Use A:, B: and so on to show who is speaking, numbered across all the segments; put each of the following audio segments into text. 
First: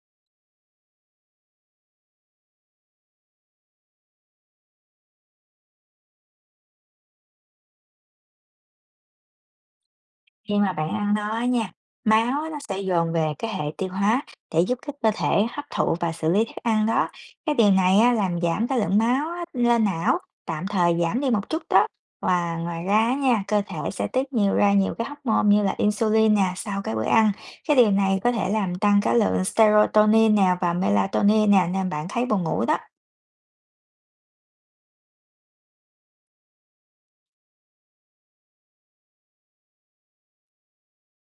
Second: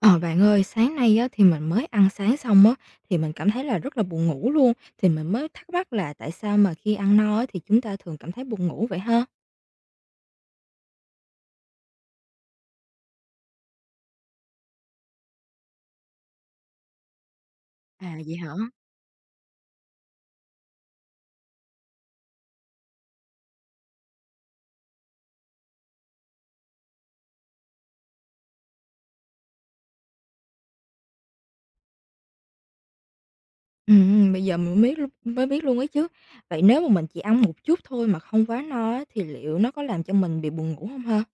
A: Ờ, bạn ơi, sáng nay á, thì mình mới ăn sáng xong á, thì mình cảm thấy là rất là buồn ngủ luôn, thì mình mới thắc mắc là tại sao mà khi ăn no á, thì chúng ta thường cảm thấy buồn ngủ vậy ha?
B: Khi mà bạn ăn nó á nha, máu nó sẽ dồn về cái hệ tiêu hóa để giúp cái cơ thể hấp thụ và xử lý thức ăn đó. Cái điều này á,
A: À, vậy
B: làm
A: hả?
B: giảm cái lượng máu á, lên não, tạm thời giảm đi một chút đó. Và ngoài ra á nha, cơ thể sẽ tiết nhiều ra nhiều cái hormone như là insulin nè sau cái bữa ăn. Cái điều này có thể làm tăng cái lượng serotonin nè và melatonin nè nên bạn thấy buồn ngủ đó.
A: Bây giờ mình mới biết luôn ấy chứ. Vậy nếu mà mình chỉ ăn một chút thôi mà không quá no á, thì liệu nó có làm cho mình bị buồn ngủ không ha?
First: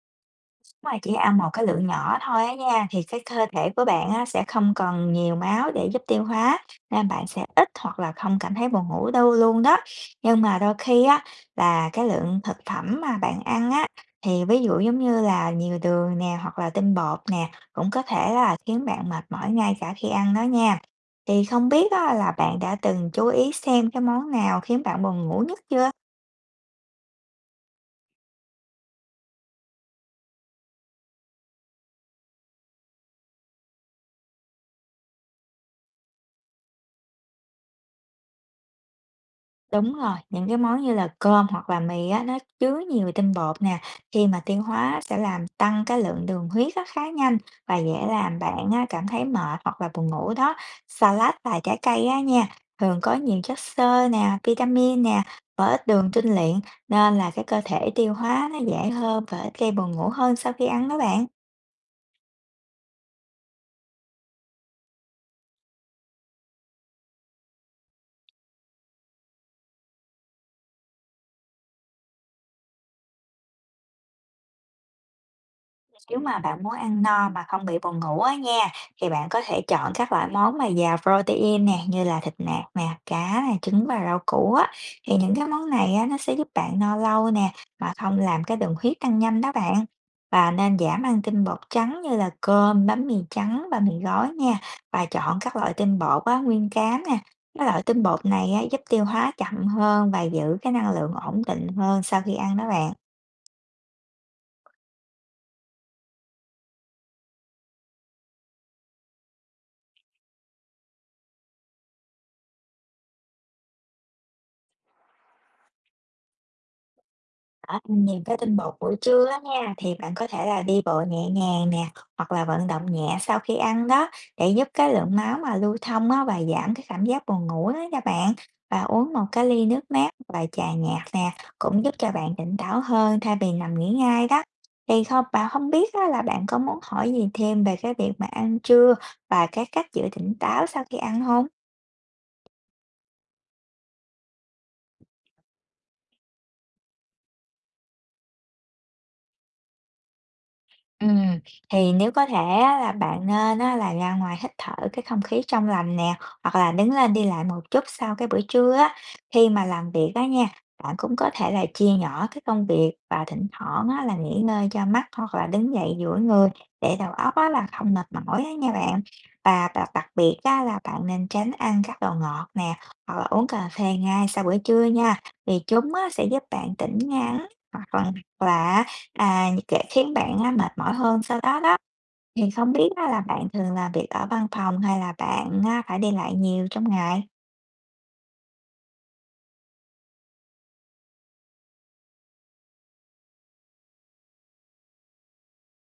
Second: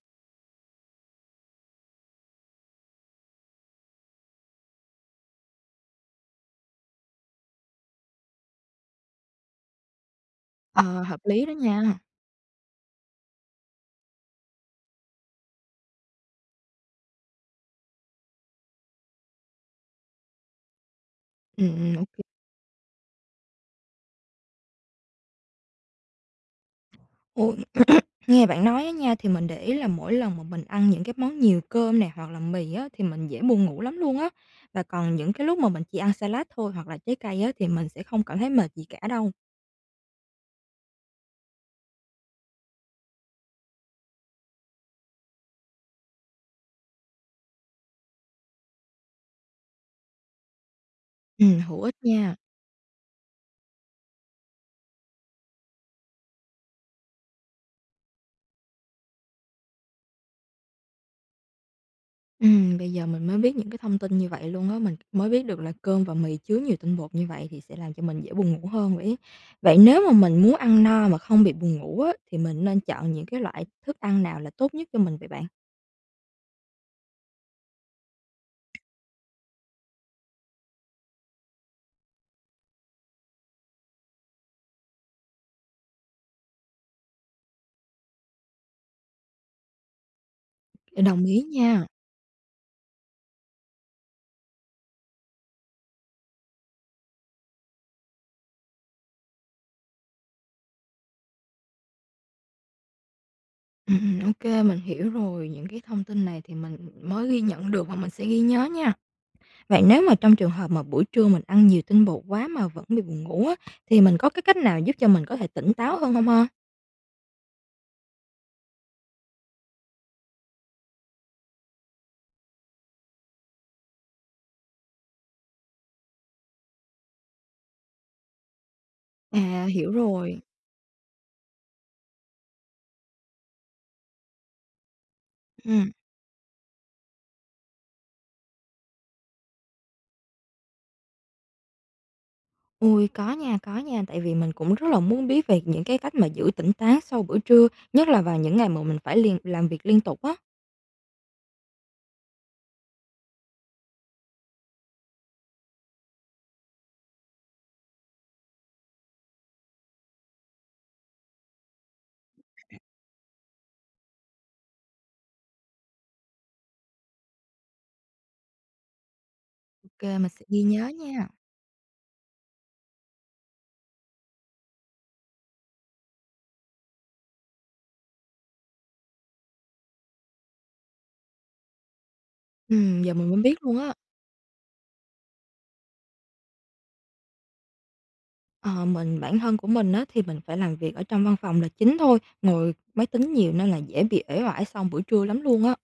B: Mà chỉ ăn một cái lượng nhỏ thôi á nha, thì cái cơ thể của bạn á sẽ không cần nhiều máu để giúp tiêu hóa, nên bạn sẽ ít hoặc là không cảm thấy buồn ngủ đâu luôn đó. Nhưng mà đôi
A: Ờ,
B: khi
A: hợp
B: á
A: lý đó
B: là
A: nha.
B: cái lượng thực phẩm mà bạn ăn á, thì ví dụ giống như là nhiều đường nè, hoặc là tinh bột nè, cũng có thể là khiến bạn mệt mỏi ngay cả khi ăn đó nha. Thì không biết
A: Ô
B: á là bạn đã từng chú ý xem cái món nào khiến bạn buồn ngủ nhất chưa?
A: Nghe bạn nói á nha, thì mình để ý là mỗi lần mà mình ăn những cái món nhiều cơm này hoặc là mì á, thì mình dễ buồn ngủ lắm luôn á. Và còn những cái lúc mà mình chỉ ăn salad thôi, hoặc là trái cây á, thì mình sẽ không cảm thấy mệt gì cả đâu.
B: Đúng rồi, những cái món như là cơm hoặc là mì á, nó chứa nhiều tinh bột nè, khi mà tiêu hóa sẽ làm tăng cái lượng đường huyết á, khá nhanh và dễ làm bạn á, cảm thấy mệt hoặc là buồn ngủ đó. Salad và trái
A: Hữu ích
B: cây á
A: nha.
B: nha, thường có nhiều chất xơ nè, vitamin nè và ít đường tinh luyện nên là cái cơ thể tiêu hóa nó dễ hơn và ít gây buồn ngủ hơn sau khi ăn đó bạn.
A: Bây giờ mình mới biết những cái thông tin như vậy luôn á, mình mới biết được là cơm và mì chứa nhiều tinh bột như vậy thì sẽ làm cho mình dễ buồn ngủ hơn vậy. Vậy nếu mà mình muốn ăn no mà không bị buồn ngủ á, thì mình nên chọn những cái loại thức ăn nào là tốt nhất cho mình vậy bạn?
B: Nếu mà bạn muốn ăn no mà không bị buồn ngủ á nha, thì bạn có thể chọn các loại món mà giàu protein nè, như là thịt nạc nè, cá nè, trứng và rau củ á. Thì những cái món này á, nó sẽ giúp bạn no lâu nè, mà không làm cái đường huyết tăng nhanh đó bạn. Và nên giảm ăn
A: Đồng ý
B: tinh bột
A: nha.
B: trắng như là cơm, bánh mì trắng và mì gói nha. Và chọn các loại tinh bột á, nguyên cám nè. Cái loại tinh bột này á, giúp tiêu hóa chậm hơn và giữ cái năng lượng ổn định hơn sau khi ăn đó bạn.
A: Ô Mình hiểu rồi, những cái thông tin này thì mình mới ghi nhận được và mình sẽ ghi nhớ nha. Vậy nếu mà trong trường hợp mà buổi trưa mình ăn nhiều tinh bột quá mà vẫn bị buồn ngủ á, thì mình có cái cách nào giúp cho mình có thể tỉnh táo hơn không ha?
B: Đó, những cái tinh bột buổi trưa á nha, thì bạn có thể là đi bộ nhẹ nhàng nè, hoặc là vận động nhẹ sau khi ăn đó, để giúp cái lượng máu mà lưu thông á, và giảm cái cảm giác buồn ngủ đó nha bạn. Và uống một cái
A: À,
B: ly nước
A: hiểu
B: mát
A: rồi,
B: và trà nhạt nè, cũng giúp cho bạn tỉnh táo hơn thay vì nằm nghỉ ngay đó. Thì không bạn không
A: ừm,
B: biết á, là bạn có muốn hỏi gì thêm về cái việc mà ăn trưa và cái cách giữ tỉnh táo sau khi ăn không?
A: ôi, có nha, tại vì mình cũng rất là muốn biết về những cái cách mà giữ tỉnh táo sau bữa trưa, nhất là vào những ngày mà mình phải làm việc liên tục á.
B: Ừm, thì nếu có thể á, là bạn nên á, là ra ngoài hít thở cái không khí trong lành nè, hoặc là đứng lên đi lại một chút sau cái bữa trưa á. Khi mà làm việc á nha, bạn cũng có thể là chia nhỏ cái công việc và thỉnh thoảng á, là nghỉ ngơi cho mắt hoặc là đứng dậy duỗi người để đầu óc á, là không mệt mỏi á nha bạn. Và
A: OK,
B: đặc
A: mình
B: biệt
A: sẽ ghi
B: á, là
A: nhớ
B: bạn
A: nha.
B: nên tránh ăn các đồ ngọt nè, hoặc là uống cà phê ngay sau bữa trưa nha, vì chúng á, sẽ giúp bạn tỉnh ngắn hoặc là hoặc là để khiến bạn á, mệt mỏi hơn sau đó đó, thì không biết
A: Ừ,
B: á,
A: giờ
B: là
A: mình mới
B: bạn
A: biết
B: thường
A: luôn
B: làm
A: á.
B: việc ở văn phòng hay là bạn, phải đi lại nhiều trong ngày?
A: Ờ, mình bản thân của mình á, thì mình phải làm việc ở trong văn phòng là chính thôi, ngồi máy tính nhiều nên là dễ bị uể oải sau buổi trưa lắm luôn á.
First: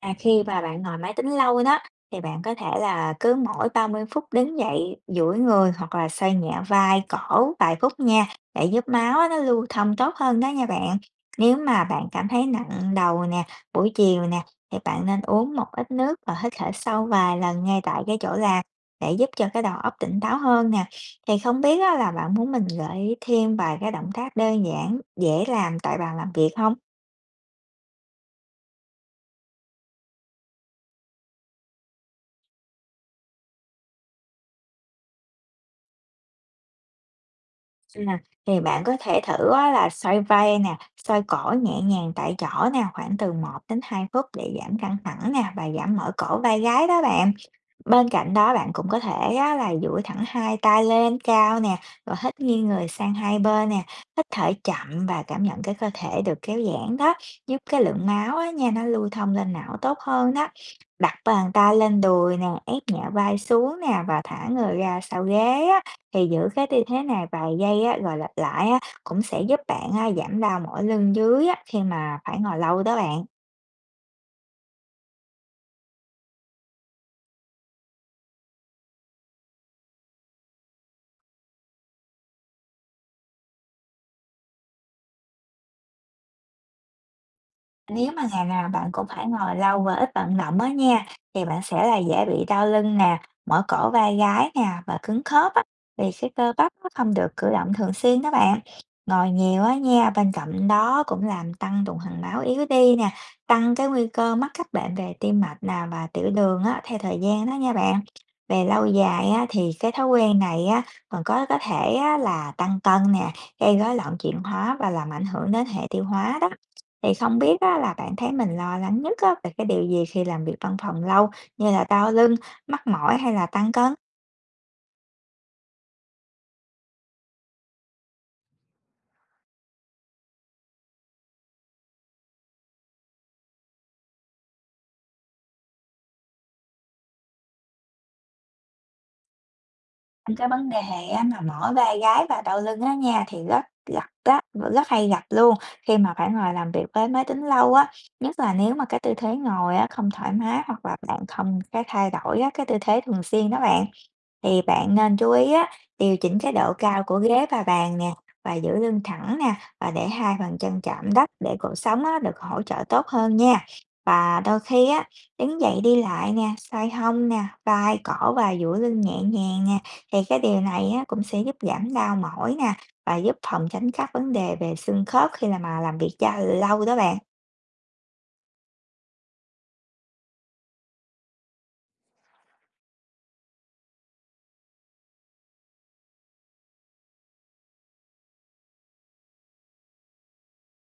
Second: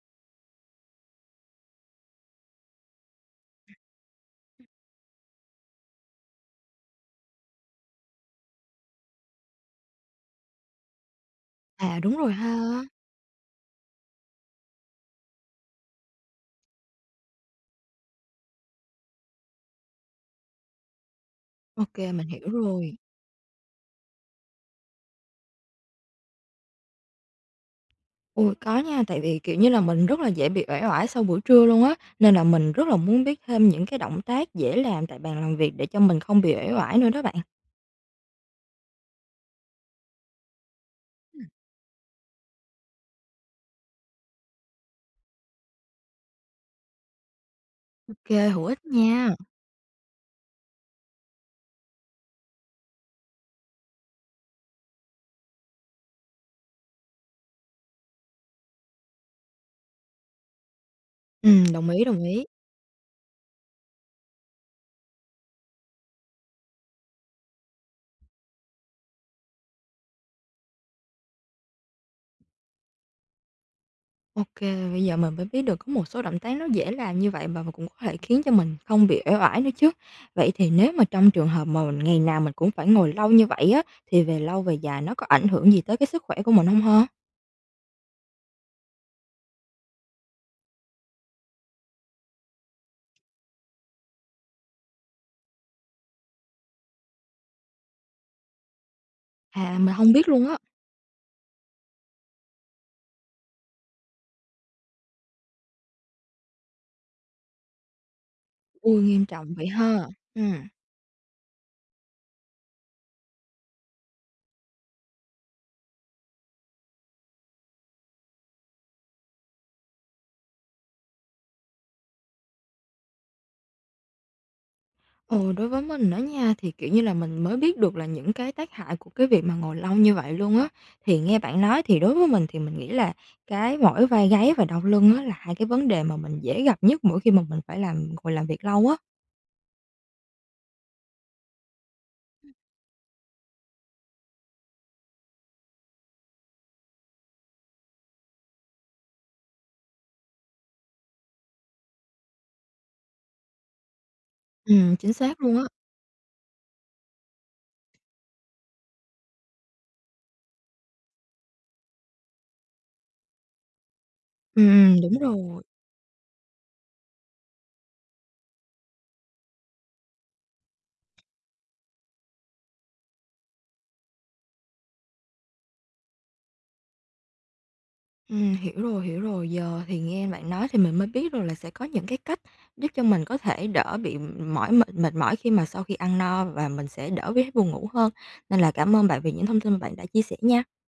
B: À, khi mà bạn ngồi máy tính lâu đó thì bạn có thể là cứ mỗi 30 phút đứng dậy duỗi người hoặc là xoay nhẹ vai, cổ vài phút nha để giúp máu á, nó lưu thông tốt hơn đó nha bạn. Nếu mà
A: À,
B: bạn
A: đúng
B: cảm
A: rồi
B: thấy
A: ha.
B: nặng đầu nè, buổi chiều nè thì bạn nên uống một ít nước và hít thở sâu vài lần ngay tại cái chỗ làm để giúp cho cái đầu óc tỉnh táo hơn nè. Thì không biết á,
A: OK,
B: là
A: mình
B: bạn
A: hiểu
B: muốn mình
A: rồi.
B: gợi ý thêm vài cái động tác đơn giản dễ làm tại bàn làm việc không?
A: Ôi, có nha, tại vì, kiểu như là, mình rất là dễ bị uể oải sau buổi trưa luôn á, nên là mình rất là muốn biết thêm những cái động tác dễ làm tại bàn làm việc để cho mình không bị uể oải nữa đó bạn.
B: À, thì bạn có thể thử á, là xoay vai nè, xoay cổ nhẹ nhàng tại chỗ nè, khoảng từ 1 đến 2 phút để giảm căng thẳng nè và giảm mỏi cổ vai gáy đó bạn. Bên
A: OK,
B: cạnh đó
A: hữu
B: bạn
A: ích
B: cũng có thể
A: nha.
B: á, là duỗi thẳng hai tay lên cao nè, rồi hít nghiêng người sang hai bên nè, hít thở chậm và cảm nhận cái cơ thể được kéo giãn đó, giúp cái lượng máu á, nha nó lưu thông lên não tốt hơn đó. Đặt bàn tay
A: Đồng
B: lên
A: ý, đồng
B: đùi
A: ý.
B: nè, ép nhẹ vai xuống nè và thả người ra sau ghế á, thì giữ cái tư thế này vài giây á, rồi lặp lại á, cũng sẽ giúp bạn á, giảm đau mỏi lưng dưới á, khi mà phải ngồi lâu đó bạn.
A: OK, bây giờ mình mới biết được có một số động tác nó dễ làm như vậy và cũng có thể khiến cho mình không bị uể oải nữa chứ. Vậy thì nếu mà trong trường hợp mà mình ngày nào mình cũng phải ngồi lâu như vậy á, thì về lâu về dài nó có ảnh hưởng gì tới cái sức khỏe của mình không hả?
B: Nếu mà ngày nào bạn cũng phải ngồi lâu và ít vận động á nha, thì bạn sẽ là dễ bị đau lưng nè, mỏi cổ vai gáy nè và cứng khớp á, vì cái cơ bắp nó không được cử động thường xuyên đó bạn. Ngồi nhiều á
A: À, mình
B: nha,
A: không biết
B: bên
A: luôn á.
B: cạnh đó cũng làm tăng tuần hoàn máu yếu đi nè, tăng cái nguy cơ mắc các bệnh về tim mạch nè và tiểu đường á, theo thời gian đó nha bạn. Về lâu
A: Ôi, nghiêm
B: dài á,
A: trọng vậy
B: thì cái thói
A: ha.
B: quen
A: Ừ.
B: này á, còn có thể á, là tăng cân nè, gây rối loạn chuyển hóa và làm ảnh hưởng đến hệ tiêu hóa đó. Thì không biết á, là bạn thấy mình lo lắng nhất á, về cái điều gì khi làm việc văn phòng lâu như là đau lưng, mắc mỏi hay là tăng cân?
A: Ừ, đối với mình đó nha, thì, kiểu như là, mình mới biết được là những cái tác hại của cái việc mà ngồi lâu như vậy luôn á. Thì nghe bạn nói thì đối với mình thì mình nghĩ là cái mỏi vai gáy và đau lưng á là hai cái vấn đề mà mình dễ gặp nhất mỗi khi mà mình phải ngồi làm việc lâu á.
B: Cái vấn đề mà mỏi vai gáy và đầu lưng á nha, thì rất gặp á, rất hay gặp luôn khi mà phải ngồi làm việc với máy tính lâu á, nhất là nếu mà cái tư thế ngồi á không thoải mái hoặc là bạn không cái thay đổi á, cái tư thế thường xuyên đó bạn. Thì bạn
A: Chính
B: nên chú
A: xác
B: ý
A: luôn á.
B: á, điều chỉnh cái độ cao của ghế và bàn nè, và giữ lưng thẳng nè, và để hai bàn chân chạm đất để cột sống á được hỗ trợ tốt hơn nha. Và đôi khi
A: Ừm, ừm,
B: á,
A: đúng
B: đứng
A: rồi.
B: dậy đi lại nè, xoay hông nè, vai, cổ và duỗi lưng nhẹ nhàng nè, thì cái điều này á, cũng sẽ giúp giảm đau mỏi nè và giúp phòng tránh các vấn đề về xương khớp khi là mà làm việc da lâu đó bạn.
A: Hiểu rồi, hiểu rồi. Giờ thì nghe bạn nói thì mình mới biết rồi là sẽ có những cái cách giúp cho mình có thể đỡ bị mỏi mệt mệt mỏi khi mà sau khi ăn no và mình sẽ đỡ bị buồn ngủ hơn. Nên là cảm ơn bạn vì những thông tin mà bạn đã chia sẻ nha.